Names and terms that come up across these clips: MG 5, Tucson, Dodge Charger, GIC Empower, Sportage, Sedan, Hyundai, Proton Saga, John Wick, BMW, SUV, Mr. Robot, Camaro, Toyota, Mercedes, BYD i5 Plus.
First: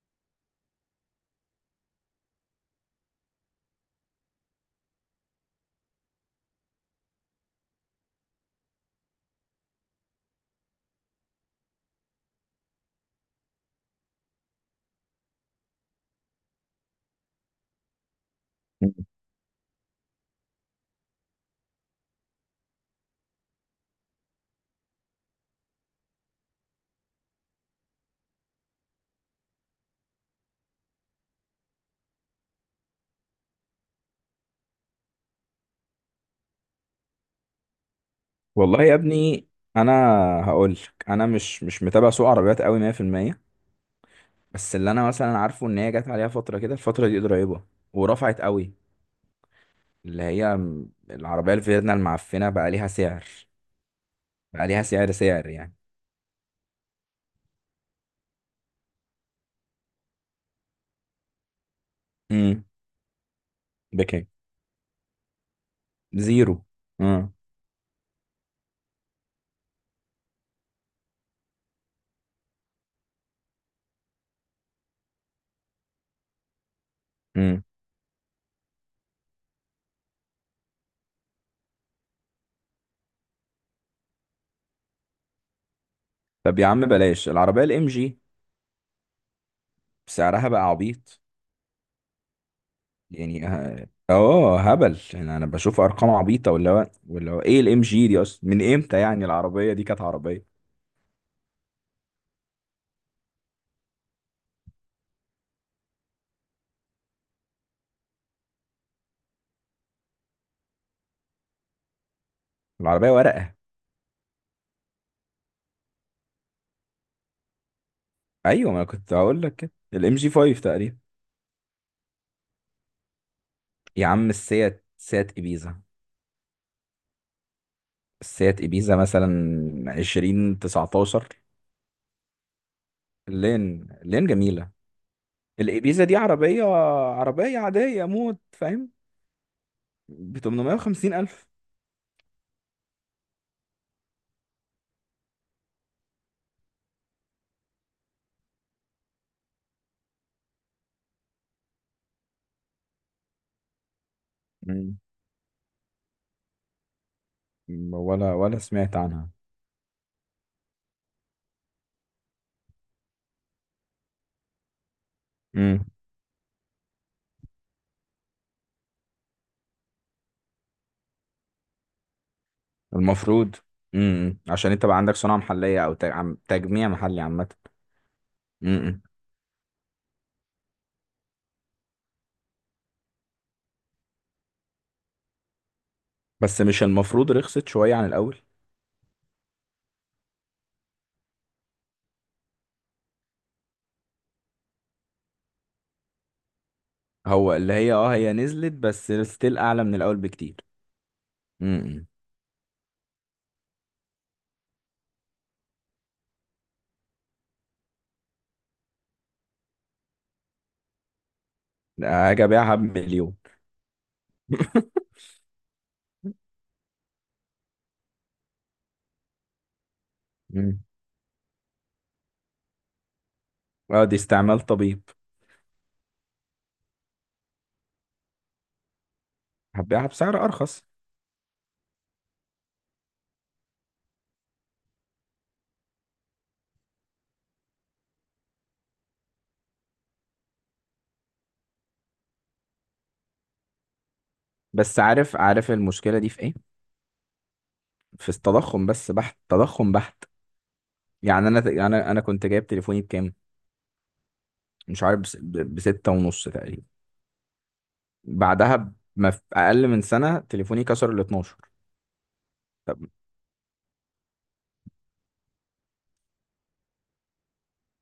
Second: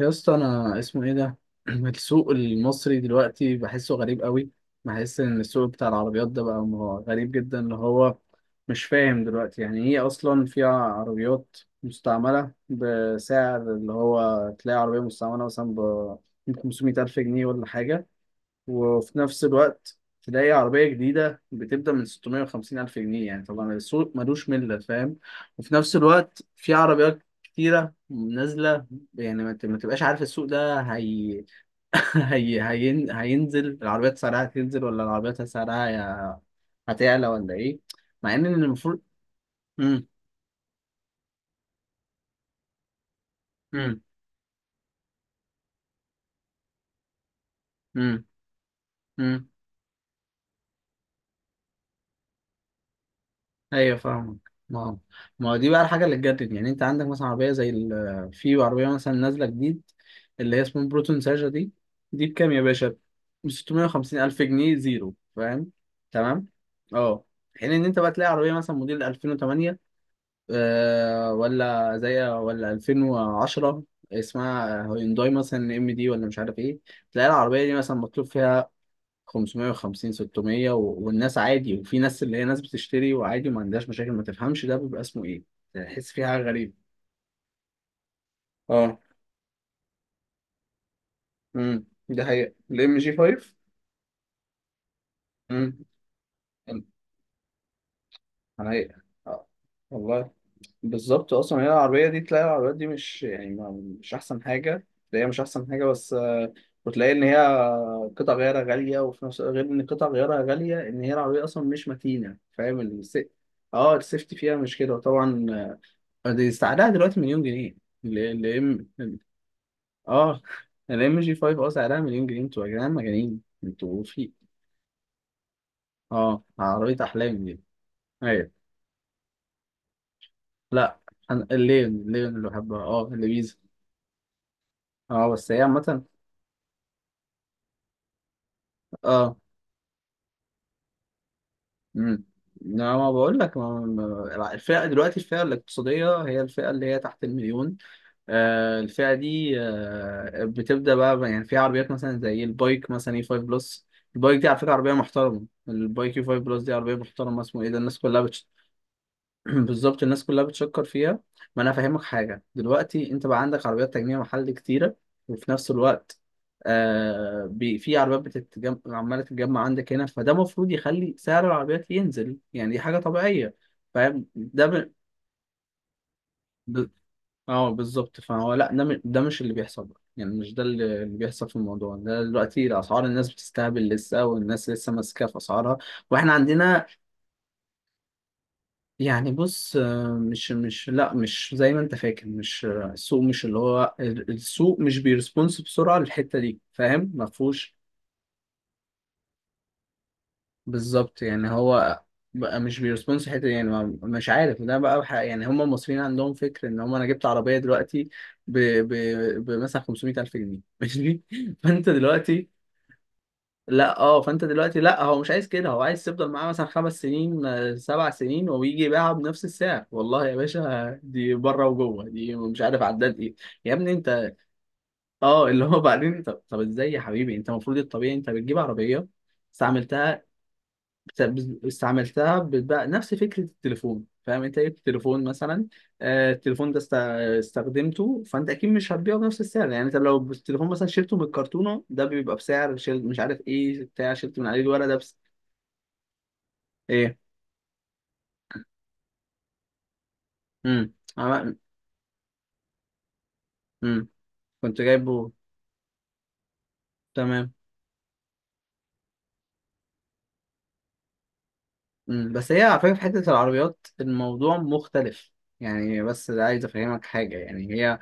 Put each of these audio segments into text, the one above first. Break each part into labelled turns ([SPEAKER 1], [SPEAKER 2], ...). [SPEAKER 1] يا اسطى انا اسمه ايه ده السوق المصري دلوقتي بحسه غريب قوي. بحس ان السوق بتاع العربيات ده بقى غريب جدا اللي هو مش فاهم دلوقتي يعني ايه اصلا. فيها عربيات مستعملة بسعر، اللي هو تلاقي عربية مستعملة مثلا ب 500 ألف جنيه ولا حاجة، وفي نفس الوقت تلاقي عربية جديدة بتبدأ من 650 ألف جنيه. يعني طبعا السوق ملوش ملة، فاهم؟ وفي نفس الوقت في عربيات كتيرة نازلة، يعني ما تبقاش عارف السوق ده هينزل العربيات، سعرها هتنزل؟ ولا العربيات سعرها هتعلى ولا إيه؟ مع إن
[SPEAKER 2] والله يا
[SPEAKER 1] المفروض
[SPEAKER 2] ابني، انا
[SPEAKER 1] مم.
[SPEAKER 2] هقول لك: انا مش متابع سوق عربيات قوي 100%.
[SPEAKER 1] مم.
[SPEAKER 2] بس اللي انا مثلا عارفه ان هي جت عليها فتره كده، الفتره دي قريبه،
[SPEAKER 1] مم.
[SPEAKER 2] ورفعت قوي.
[SPEAKER 1] مم.
[SPEAKER 2] اللي هي العربيه الفيرنا المعفنه بقى ليها سعر،
[SPEAKER 1] ايوه فاهمك.
[SPEAKER 2] بقى ليها
[SPEAKER 1] ما
[SPEAKER 2] سعر، سعر
[SPEAKER 1] ما هو دي
[SPEAKER 2] يعني.
[SPEAKER 1] بقى الحاجه اللي تجدد، يعني انت عندك مثلا عربيه زي في عربيه مثلا نازله جديد اللي هي اسمها بروتون ساجا دي، دي بكام يا
[SPEAKER 2] امم
[SPEAKER 1] باشا؟ ب 650
[SPEAKER 2] بكام؟
[SPEAKER 1] الف جنيه زيرو، فاهم؟ تمام.
[SPEAKER 2] زيرو؟
[SPEAKER 1] اه.
[SPEAKER 2] امم
[SPEAKER 1] حين ان انت بقى تلاقي عربيه مثلا موديل 2008، آه، ولا 2010، اسمها هيونداي مثلا ام دي ولا مش عارف ايه، تلاقي
[SPEAKER 2] امم
[SPEAKER 1] العربيه دي مثلا مطلوب فيها 550 600 والناس عادي، وفي ناس اللي هي ناس بتشتري وعادي وما عندهاش مشاكل، ما تفهمش ده بيبقى اسمه ايه. تحس فيها حاجة
[SPEAKER 2] طب يا
[SPEAKER 1] غريبة.
[SPEAKER 2] عم بلاش العربيه الام جي،
[SPEAKER 1] اه.
[SPEAKER 2] سعرها بقى عبيط
[SPEAKER 1] ده حقيقة الام جي
[SPEAKER 2] يعني.
[SPEAKER 1] 5.
[SPEAKER 2] هبل يعني. انا بشوف
[SPEAKER 1] امم.
[SPEAKER 2] ارقام عبيطه. ولا هو ايه الام جي دي اصلا؟ من
[SPEAKER 1] حقيقة
[SPEAKER 2] امتى يعني
[SPEAKER 1] آه.
[SPEAKER 2] العربيه دي كانت
[SPEAKER 1] والله
[SPEAKER 2] عربيه؟
[SPEAKER 1] بالظبط، اصلا هي العربية دي، تلاقي العربيات دي مش يعني ما... مش احسن حاجة تلاقيها، مش احسن حاجة، بس آه، وتلاقي ان هي قطع غيارها غالية، وفي نفس، غير ان قطع غيارها غالية، ان هي العربية اصلا مش متينة، فاهم؟
[SPEAKER 2] العربيه ورقه.
[SPEAKER 1] اه السيفتي فيها مش كده، وطبعا دي سعرها دلوقتي مليون جنيه. ال
[SPEAKER 2] ايوه، ما أنا كنت
[SPEAKER 1] ام،
[SPEAKER 2] هقول لك كده، الام جي
[SPEAKER 1] اه
[SPEAKER 2] 5 تقريبا.
[SPEAKER 1] ال ام جي 5، اه سعرها مليون جنيه، انتوا يا جدعان مجانين انتوا.
[SPEAKER 2] يا عم،
[SPEAKER 1] في
[SPEAKER 2] سيات ابيزا،
[SPEAKER 1] اه عربية احلام دي. ايوه.
[SPEAKER 2] السيات ابيزا مثلا 20
[SPEAKER 1] لا
[SPEAKER 2] 19
[SPEAKER 1] انا الليون اللي بحبها، اه اللي بيزا.
[SPEAKER 2] لين، لين جميله.
[SPEAKER 1] اه بس هي عامة.
[SPEAKER 2] الابيزا دي عربيه، عربيه عاديه موت، فاهم؟
[SPEAKER 1] اه.
[SPEAKER 2] ب 850 الف.
[SPEAKER 1] امم. لا ما بقول لك، الفئة دلوقتي، الفئة الاقتصادية هي الفئة اللي هي تحت المليون، آه، الفئة دي آه، بتبدأ بقى يعني في عربيات مثلا زي البايك مثلا اي 5 بلس، البايك دي على فكرة عربية
[SPEAKER 2] مم.
[SPEAKER 1] محترمة، البايك اي 5 بلس دي عربية محترمة، اسمه ايه ده الناس كلها
[SPEAKER 2] ولا سمعت عنها.
[SPEAKER 1] بالظبط الناس كلها بتشكر فيها. ما انا فاهمك حاجه، دلوقتي انت بقى عندك عربيات تجميع محلي كتيره، وفي نفس
[SPEAKER 2] مم.
[SPEAKER 1] الوقت آه، في عربيات بتتجمع، عماله تتجمع عندك هنا، فده المفروض يخلي سعر العربيات ينزل، يعني دي حاجه طبيعيه،
[SPEAKER 2] المفروض.
[SPEAKER 1] فاهم؟
[SPEAKER 2] مم. عشان انت بقى عندك صناعه محليه، او
[SPEAKER 1] ب...
[SPEAKER 2] تجميع محلي عامه.
[SPEAKER 1] اه بالظبط، فهو لا ده،
[SPEAKER 2] مم.
[SPEAKER 1] ده مش اللي بيحصل بقى. يعني مش ده اللي بيحصل في الموضوع ده. دلوقتي الاسعار، الناس بتستهبل لسه، والناس لسه ماسكه في اسعارها، واحنا
[SPEAKER 2] بس مش
[SPEAKER 1] عندنا
[SPEAKER 2] المفروض رخصت شويه عن الاول؟
[SPEAKER 1] يعني، بص آه، مش زي ما انت فاكر، مش آه، السوق مش اللي هو السوق مش بيرسبونس بسرعة للحتة دي، فاهم؟ ما
[SPEAKER 2] هو اللي
[SPEAKER 1] فيهوش.
[SPEAKER 2] هي اه هي نزلت، بس ستيل اعلى من الاول بكتير.
[SPEAKER 1] بالظبط، يعني هو
[SPEAKER 2] امم.
[SPEAKER 1] بقى مش بيرسبونس الحتة دي، يعني مش عارف ده بقى يعني هم المصريين عندهم فكر ان هم انا جبت عربية دلوقتي ب بمثلا 500 ألف جنيه ماشي. فانت
[SPEAKER 2] اجي
[SPEAKER 1] دلوقتي،
[SPEAKER 2] ابيعها بمليون؟
[SPEAKER 1] لا، اه، فانت دلوقتي لا هو مش عايز كده، هو عايز تفضل معاه مثلا خمس سنين، آه، سبع سنين، ويجي يبيعها بنفس السعر. والله يا
[SPEAKER 2] امم.
[SPEAKER 1] باشا دي بره وجوه، دي مش عارف عداد ايه. يا ابني
[SPEAKER 2] اه، دي
[SPEAKER 1] انت،
[SPEAKER 2] استعمال طبيب.
[SPEAKER 1] اه اللي هو بعدين، طب ازاي يا حبيبي؟ انت المفروض الطبيعي، انت بتجيب عربيه
[SPEAKER 2] هبيعها
[SPEAKER 1] استعملتها،
[SPEAKER 2] بسعر ارخص؟
[SPEAKER 1] استعملتها، بتبقى نفس فكره التليفون، فاهم؟ انت جبت تليفون مثلا، آه، التليفون ده استخدمته، فانت اكيد مش هتبيعه بنفس السعر. يعني انت لو التليفون مثلا شلته من الكرتونه، ده بيبقى بسعر، شل مش عارف ايه بتاع شلت من عليه الورق ده.
[SPEAKER 2] بس عارف، عارف المشكله دي في ايه؟
[SPEAKER 1] ايه.
[SPEAKER 2] في التضخم، بس بحت، تضخم بحت.
[SPEAKER 1] امم.
[SPEAKER 2] يعني
[SPEAKER 1] عم...
[SPEAKER 2] انا، انا كنت جايب تليفوني بكام؟
[SPEAKER 1] امم. كنت
[SPEAKER 2] مش عارف،
[SPEAKER 1] جايبه.
[SPEAKER 2] بستة ونص تقريبا.
[SPEAKER 1] تمام.
[SPEAKER 2] بعدها، ما في اقل من سنه، تليفوني كسر ال 12.
[SPEAKER 1] امم، بس هي على فكره
[SPEAKER 2] طب
[SPEAKER 1] في حته العربيات الموضوع مختلف، يعني بس عايز افهمك حاجه، يعني هي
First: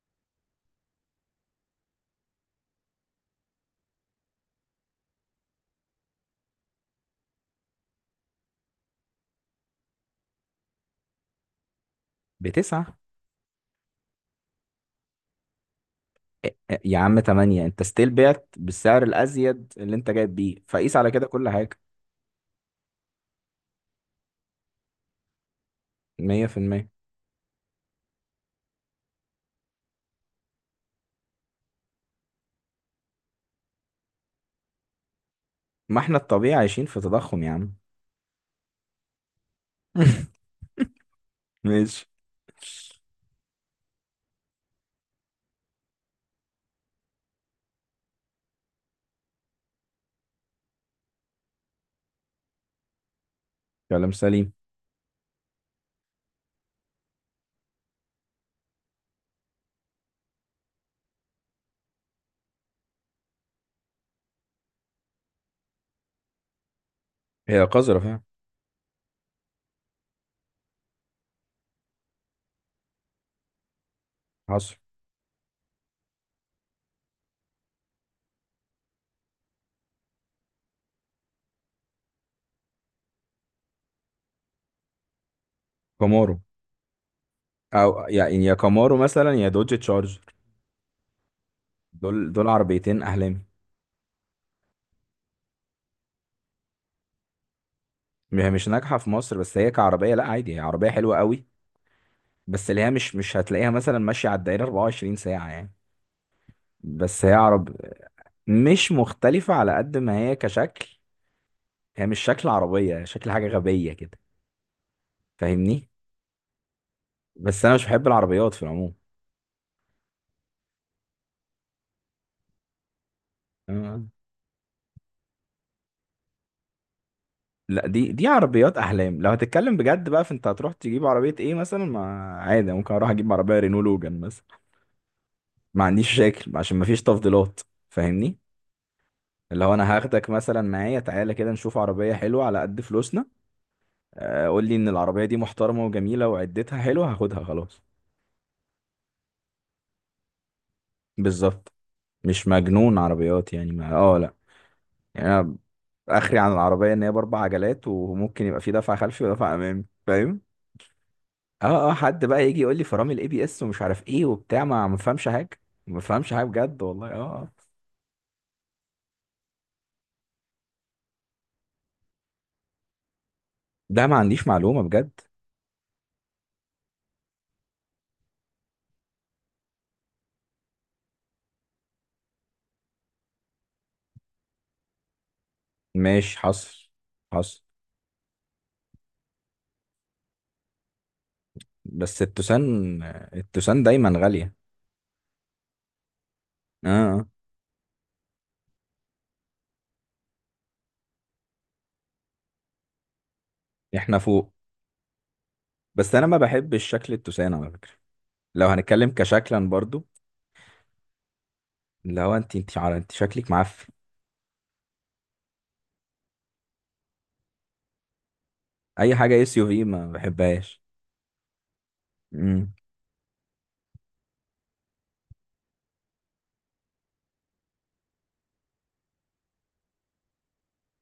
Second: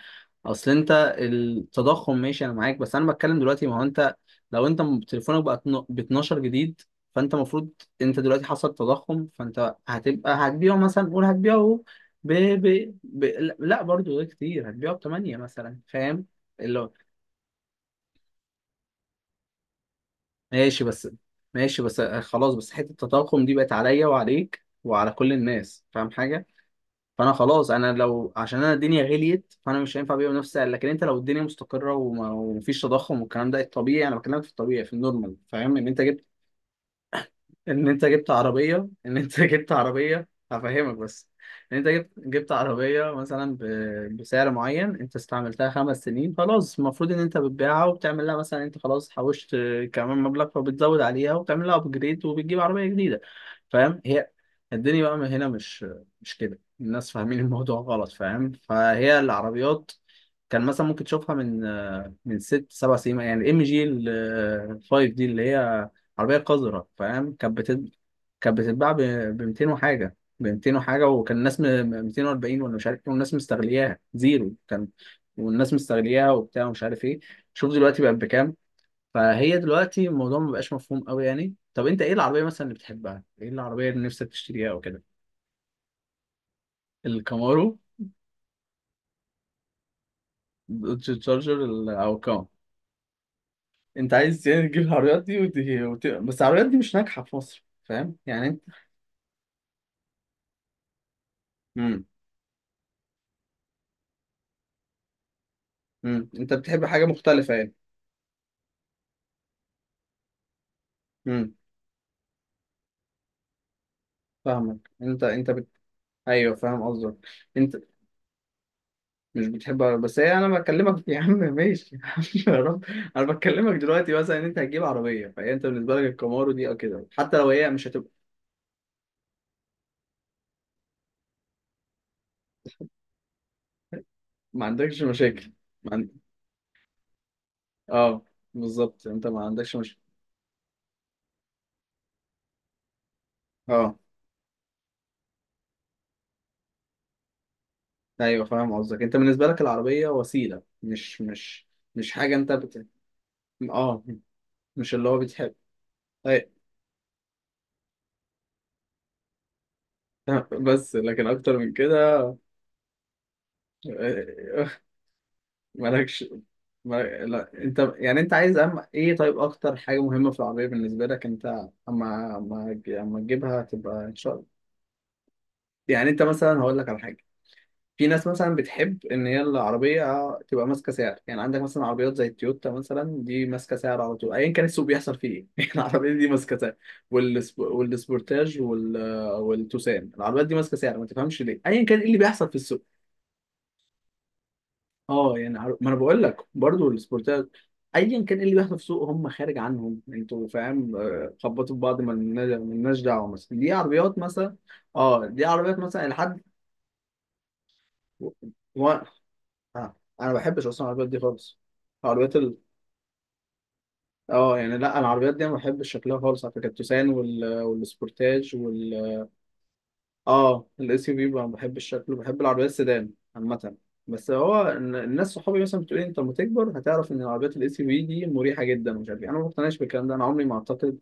[SPEAKER 1] اصل انت، التضخم ماشي انا معاك، بس انا بتكلم دلوقتي، ما هو انت لو انت تليفونك بقى ب 12 جديد، فانت المفروض، انت دلوقتي حصل تضخم، فانت هتبقى هتبيعه مثلا، قول هتبيعه ب... ب...
[SPEAKER 2] بتسعة؟
[SPEAKER 1] ب... لا برضو ده كتير، هتبيعه ب 8 مثلا، فاهم؟
[SPEAKER 2] إيه، يا عم تمانية؟ انت ستيل بعت بالسعر الازيد اللي انت جايب بيه.
[SPEAKER 1] ماشي
[SPEAKER 2] فقيس
[SPEAKER 1] بس،
[SPEAKER 2] على كده كل حاجه.
[SPEAKER 1] ماشي بس آه، خلاص، بس حتة التضخم دي بقت عليا وعليك وعلى كل الناس، فاهم حاجة؟
[SPEAKER 2] 100%.
[SPEAKER 1] فأنا خلاص، أنا لو عشان أنا الدنيا غليت، فأنا مش هينفع أبيع بنفس السعر. لكن أنت لو الدنيا مستقرة ومفيش تضخم والكلام ده، الطبيعي، أنا بكلمك في الطبيعي في النورمال، فاهم؟ إن أنت
[SPEAKER 2] ما احنا
[SPEAKER 1] جبت،
[SPEAKER 2] الطبيعي عايشين في تضخم يا عم.
[SPEAKER 1] ان انت جبت عربيه، ان انت جبت عربيه، هفهمك بس. ان انت
[SPEAKER 2] ماشي.
[SPEAKER 1] جبت عربيه مثلا بسعر معين، انت استعملتها خمس سنين، خلاص المفروض ان انت بتبيعها، وبتعمل لها مثلا، انت خلاص حوشت كمان مبلغ، فبتزود عليها، وبتعمل لها ابجريد، وبتجيب عربيه جديده، فاهم؟
[SPEAKER 2] كلام
[SPEAKER 1] هي
[SPEAKER 2] سليم.
[SPEAKER 1] الدنيا بقى من هنا، مش مش كده. الناس فاهمين الموضوع غلط، فاهم؟ فهي العربيات كان مثلا ممكن تشوفها من من ست سبع سنين، يعني الام جي ال 5 دي، اللي هي عربية قذرة، فاهم؟
[SPEAKER 2] هي قذرة فعلا.
[SPEAKER 1] كانت بتتباع ب 200 وحاجة، ب 200 وحاجة، وكان الناس 240 ولا مش عارف ايه، والناس مستغلياها زيرو،
[SPEAKER 2] حصل.
[SPEAKER 1] كان والناس مستغلياها وبتاع ومش عارف ايه، شوف دلوقتي بقت بكام. فهي دلوقتي الموضوع ما بقاش مفهوم قوي. يعني طب انت ايه العربية مثلا اللي بتحبها؟ ايه العربية اللي نفسك تشتريها او كده؟
[SPEAKER 2] كامارو،
[SPEAKER 1] الكامارو،
[SPEAKER 2] او يعني يا كامارو مثلا يا دوج تشارجر.
[SPEAKER 1] الدوج تشارجر، او
[SPEAKER 2] دول
[SPEAKER 1] كام.
[SPEAKER 2] دول عربيتين احلامي.
[SPEAKER 1] انت عايز يعني تجيب العربيات دي بس العربيات دي مش ناجحة في مصر، فاهم؟ يعني
[SPEAKER 2] هي
[SPEAKER 1] انت.
[SPEAKER 2] مش ناجحة في مصر، بس هي كعربية لا، عادي، هي عربية حلوة قوي.
[SPEAKER 1] امم.
[SPEAKER 2] بس اللي هي مش هتلاقيها مثلا ماشية على الدائرة 24 ساعة يعني.
[SPEAKER 1] امم، انت بتحب حاجة
[SPEAKER 2] بس هي
[SPEAKER 1] مختلفة،
[SPEAKER 2] عرب، مش مختلفة على قد ما هي كشكل.
[SPEAKER 1] يعني.
[SPEAKER 2] هي مش شكل عربية، هي شكل حاجة غبية كده.
[SPEAKER 1] فاهمك انت انت
[SPEAKER 2] فاهمني؟
[SPEAKER 1] ايوه فاهم قصدك.
[SPEAKER 2] بس انا
[SPEAKER 1] انت
[SPEAKER 2] مش بحب العربيات في
[SPEAKER 1] مش بتحب عربية، بس هي انا بكلمك، يا عم ماشي يا عم، يا رب. انا بكلمك
[SPEAKER 2] العموم.
[SPEAKER 1] دلوقتي مثلا ان انت هتجيب عربيه، فهي انت بالنسبه لك الكامارو دي او كده، حتى لو هي
[SPEAKER 2] لا،
[SPEAKER 1] مش هتبقى،
[SPEAKER 2] دي عربيات احلام. لو هتتكلم بجد بقى فانت هتروح تجيب عربيه ايه مثلا؟ ما عادي، ممكن اروح اجيب عربيه رينو لوجان مثلا.
[SPEAKER 1] ما عندكش مشاكل.
[SPEAKER 2] ما
[SPEAKER 1] ما عند...
[SPEAKER 2] عنديش مشاكل، عشان ما فيش تفضيلات.
[SPEAKER 1] اه
[SPEAKER 2] فاهمني؟
[SPEAKER 1] بالظبط انت ما
[SPEAKER 2] اللي هو
[SPEAKER 1] عندكش
[SPEAKER 2] انا
[SPEAKER 1] مشاكل.
[SPEAKER 2] هاخدك مثلا معايا، تعالى كده نشوف عربيه حلوه على قد فلوسنا.
[SPEAKER 1] اه.
[SPEAKER 2] آه، قول لي ان العربيه دي محترمه وجميله وعدتها حلوه، هاخدها خلاص.
[SPEAKER 1] ايوه فاهم قصدك، انت بالنسبه لك العربيه وسيله، مش
[SPEAKER 2] بالظبط.
[SPEAKER 1] مش حاجه،
[SPEAKER 2] مش
[SPEAKER 1] انت
[SPEAKER 2] مجنون عربيات يعني، ما
[SPEAKER 1] اه
[SPEAKER 2] اه لا.
[SPEAKER 1] مش اللي هو
[SPEAKER 2] يعني
[SPEAKER 1] بتحب.
[SPEAKER 2] انا، اخري
[SPEAKER 1] أي...
[SPEAKER 2] عن العربيه ان هي باربع عجلات وممكن يبقى في دفع خلفي ودفع امامي، فاهم؟
[SPEAKER 1] بس لكن اكتر من
[SPEAKER 2] اه اه. حد
[SPEAKER 1] كده.
[SPEAKER 2] بقى يجي يقول لي فرامل الاي بي اس ومش عارف ايه وبتاع، ما فهمش حاجه. ما
[SPEAKER 1] مالكش.
[SPEAKER 2] فهمش حاجه بجد والله، اه
[SPEAKER 1] لا
[SPEAKER 2] آه.
[SPEAKER 1] انت يعني انت عايز، ايه طيب اكتر حاجه مهمه في العربيه بالنسبه لك انت، اما تجيبها تبقى
[SPEAKER 2] ده
[SPEAKER 1] ان
[SPEAKER 2] ما
[SPEAKER 1] شاء الله.
[SPEAKER 2] عنديش معلومه بجد.
[SPEAKER 1] يعني انت مثلا هقول لك على حاجه، في ناس مثلا بتحب ان هي العربيه تبقى ماسكه سعر، يعني عندك مثلا عربيات زي التويوتا مثلا، دي ماسكه سعر على طول، ايا كان السوق بيحصل فيه ايه يعني العربيه دي
[SPEAKER 2] ماشي.
[SPEAKER 1] ماسكه سعر،
[SPEAKER 2] حصل. حصل.
[SPEAKER 1] والسبورتاج، والتوسان، العربيات دي ماسكه سعر، ما تفهمش ليه، ايا كان ايه اللي
[SPEAKER 2] بس
[SPEAKER 1] بيحصل في السوق.
[SPEAKER 2] التوسان، التوسان دايما غاليه.
[SPEAKER 1] اه يعني ما انا بقول لك
[SPEAKER 2] اه
[SPEAKER 1] برضو
[SPEAKER 2] آه.
[SPEAKER 1] السبورتات، ايا كان إيه اللي بيحصل في السوق هم خارج عنهم انتوا، فاهم؟ آه، خبطوا في بعض، ما لناش دعوه، مثلا دي عربيات
[SPEAKER 2] احنا فوق.
[SPEAKER 1] مثلا، اه دي عربيات مثلا
[SPEAKER 2] بس انا ما
[SPEAKER 1] لحد
[SPEAKER 2] بحبش شكل التوسان على فكره،
[SPEAKER 1] و...
[SPEAKER 2] لو
[SPEAKER 1] و...
[SPEAKER 2] هنتكلم كشكلا
[SPEAKER 1] آه.
[SPEAKER 2] برضو.
[SPEAKER 1] انا ما بحبش اصلا العربيات دي خالص،
[SPEAKER 2] اللي هو
[SPEAKER 1] عربيات
[SPEAKER 2] انت، انت شكلك معفن.
[SPEAKER 1] اه يعني لا العربيات دي انا ما بحبش شكلها خالص على فكره، التوسان والسبورتاج.
[SPEAKER 2] اي حاجه اس يو في ما
[SPEAKER 1] اه
[SPEAKER 2] بحبهاش.
[SPEAKER 1] الاس يو في ما بحبش شكله، بحب الشكل، وبحب العربيات
[SPEAKER 2] امم.
[SPEAKER 1] السيدان عامة. بس هو الناس صحابي مثلا بتقول لي، انت لما تكبر هتعرف ان العربيات الاس يو في دي مريحة جدا ومش عارف ايه، انا ما بقتنعش بالكلام ده. انا عمري ما اعتقد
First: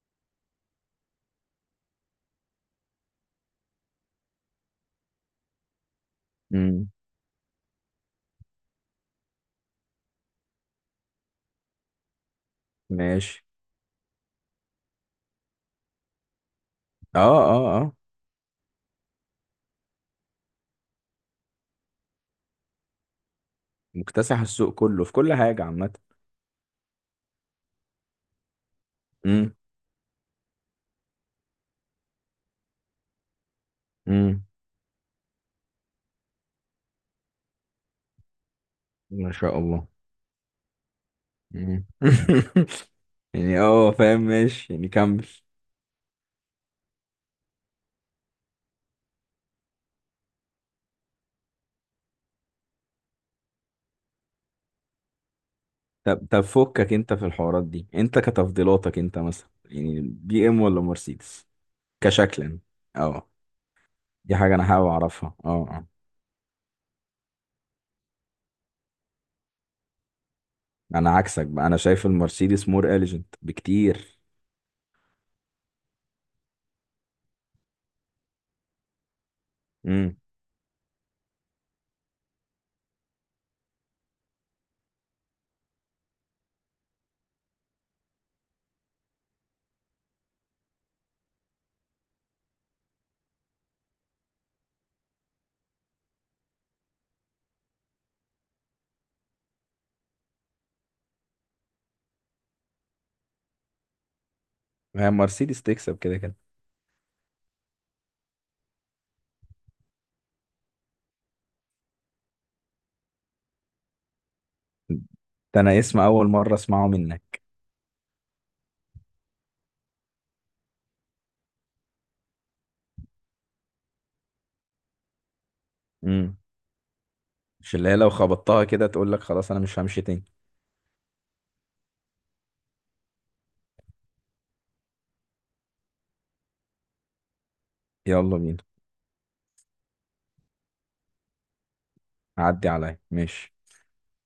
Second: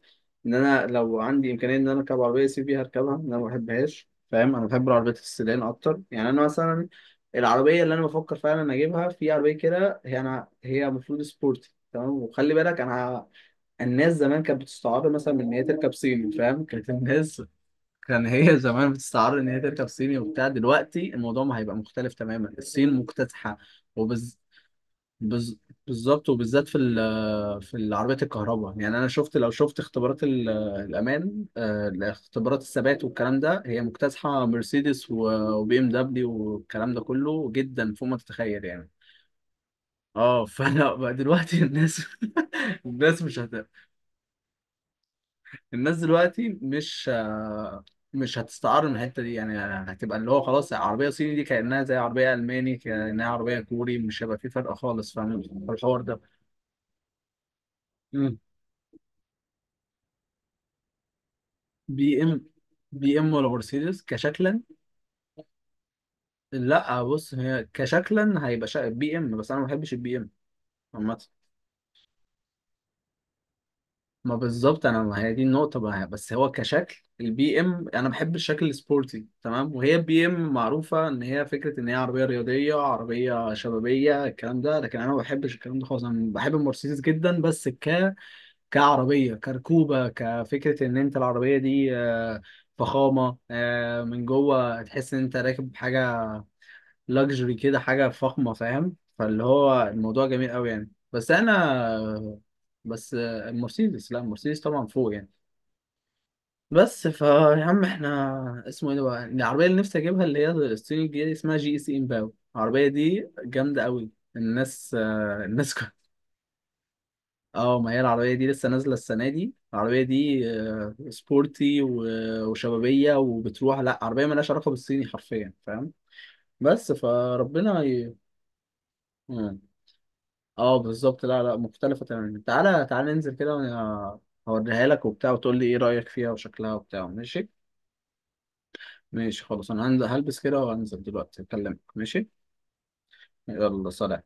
[SPEAKER 1] ان انا لو عندي امكانية ان انا اركب عربية اس يو في هركبها، إن انا ما بحبهاش، فاهم؟ انا بحب العربيات السيدان اكتر. يعني انا مثلا
[SPEAKER 2] امم.
[SPEAKER 1] العربية اللي انا بفكر فعلا اجيبها في عربية كده، هي انا هي المفروض سبورتي تمام، وخلي بالك انا،
[SPEAKER 2] ماشي.
[SPEAKER 1] الناس زمان كانت بتستعار مثلا من ان هي تركب صيني، فاهم؟ كانت
[SPEAKER 2] اه
[SPEAKER 1] الناس
[SPEAKER 2] اه اه.
[SPEAKER 1] كان هي زمان بتستعر ان هي تركب صيني وبتاع، دلوقتي الموضوع ما هيبقى مختلف تماما، الصين مكتسحه، وبز...
[SPEAKER 2] مكتسح السوق كله في كل
[SPEAKER 1] بز...
[SPEAKER 2] حاجه عامه.
[SPEAKER 1] بالظبط وبالذات في في العربيات الكهرباء. يعني انا شفت، لو
[SPEAKER 2] امم.
[SPEAKER 1] شفت اختبارات الامان، آه، اختبارات الثبات والكلام ده، هي
[SPEAKER 2] امم.
[SPEAKER 1] مكتسحه مرسيدس وبي ام دبليو والكلام ده كله، جدا فوق ما تتخيل، يعني.
[SPEAKER 2] ما شاء الله.
[SPEAKER 1] اه فانا بقى دلوقتي
[SPEAKER 2] مم.
[SPEAKER 1] الناس الناس مش هت...
[SPEAKER 2] يعني اه فاهم، ماشي، يعني كمل.
[SPEAKER 1] الناس دلوقتي مش آه، مش هتستعار من الحته دي، يعني هتبقى اللي هو خلاص عربيه صيني دي كانها زي عربيه الماني، كانها عربيه كوري، مش هيبقى في فرق خالص، فاهم في الحوار ده؟
[SPEAKER 2] طب فكك انت في الحوارات دي. انت
[SPEAKER 1] مم.
[SPEAKER 2] كتفضيلاتك انت مثلا، يعني بي ام ولا مرسيدس
[SPEAKER 1] بي ام.
[SPEAKER 2] كشكلا؟
[SPEAKER 1] بي
[SPEAKER 2] اه.
[SPEAKER 1] ام ولا مرسيدس
[SPEAKER 2] دي حاجة
[SPEAKER 1] كشكلا؟
[SPEAKER 2] انا حابب اعرفها، اه اه.
[SPEAKER 1] لا بص، هي كشكلا هيبقى بي ام، بس انا ما بحبش البي ام
[SPEAKER 2] انا
[SPEAKER 1] عامه.
[SPEAKER 2] عكسك بقى، انا شايف المرسيدس مور اليجنت بكتير.
[SPEAKER 1] ما بالظبط انا، ما هي دي النقطه بقى، بس هو كشكل البي ام انا بحب الشكل السبورتي تمام، وهي
[SPEAKER 2] امم.
[SPEAKER 1] البي ام معروفه ان هي فكره ان هي عربيه رياضيه، عربيه شبابيه، الكلام ده. لكن انا ما بحبش الكلام ده خالص. انا بحب المرسيدس جدا، بس كعربيه، كركوبه، كفكره ان انت العربيه دي آه، فخامه آه، من جوه تحس ان انت راكب حاجه لاكجري كده، حاجه فخمه، فاهم؟ فاللي هو الموضوع جميل قوي يعني، بس انا، بس المرسيدس، لا المرسيدس طبعا
[SPEAKER 2] هي
[SPEAKER 1] فوق يعني.
[SPEAKER 2] مرسيدس تكسب كده كده.
[SPEAKER 1] بس فا يا عم احنا اسمه ايه ده بقى، العربية اللي نفسي اجيبها، اللي هي الصيني الجديدة دي، اسمها جي اي سي امباو، العربية دي جامدة قوي. الناس آه،
[SPEAKER 2] ده انا اسم اول مرة اسمعه منك.
[SPEAKER 1] اه ما هي العربية دي لسه نازلة السنة دي، العربية دي آه، سبورتي وشبابية وبتروح، لا عربية مالهاش علاقة بالصيني حرفيا، فاهم؟
[SPEAKER 2] امم.
[SPEAKER 1] بس
[SPEAKER 2] مش
[SPEAKER 1] فربنا
[SPEAKER 2] اللي هي لو
[SPEAKER 1] ي...
[SPEAKER 2] خبطتها كده تقول لك خلاص
[SPEAKER 1] مم.
[SPEAKER 2] انا مش همشي تاني؟
[SPEAKER 1] اه بالظبط، لا لا مختلفة تماما. تعالى تعالى ننزل كده، وانا هوريها لك وبتاع، وتقول لي ايه رأيك فيها وشكلها وبتاع، ماشي؟
[SPEAKER 2] يلا بينا.
[SPEAKER 1] ماشي خلاص، انا هلبس كده وهنزل دلوقتي اكلمك، ماشي؟
[SPEAKER 2] عدي عليا، ماشي.
[SPEAKER 1] يلا سلام.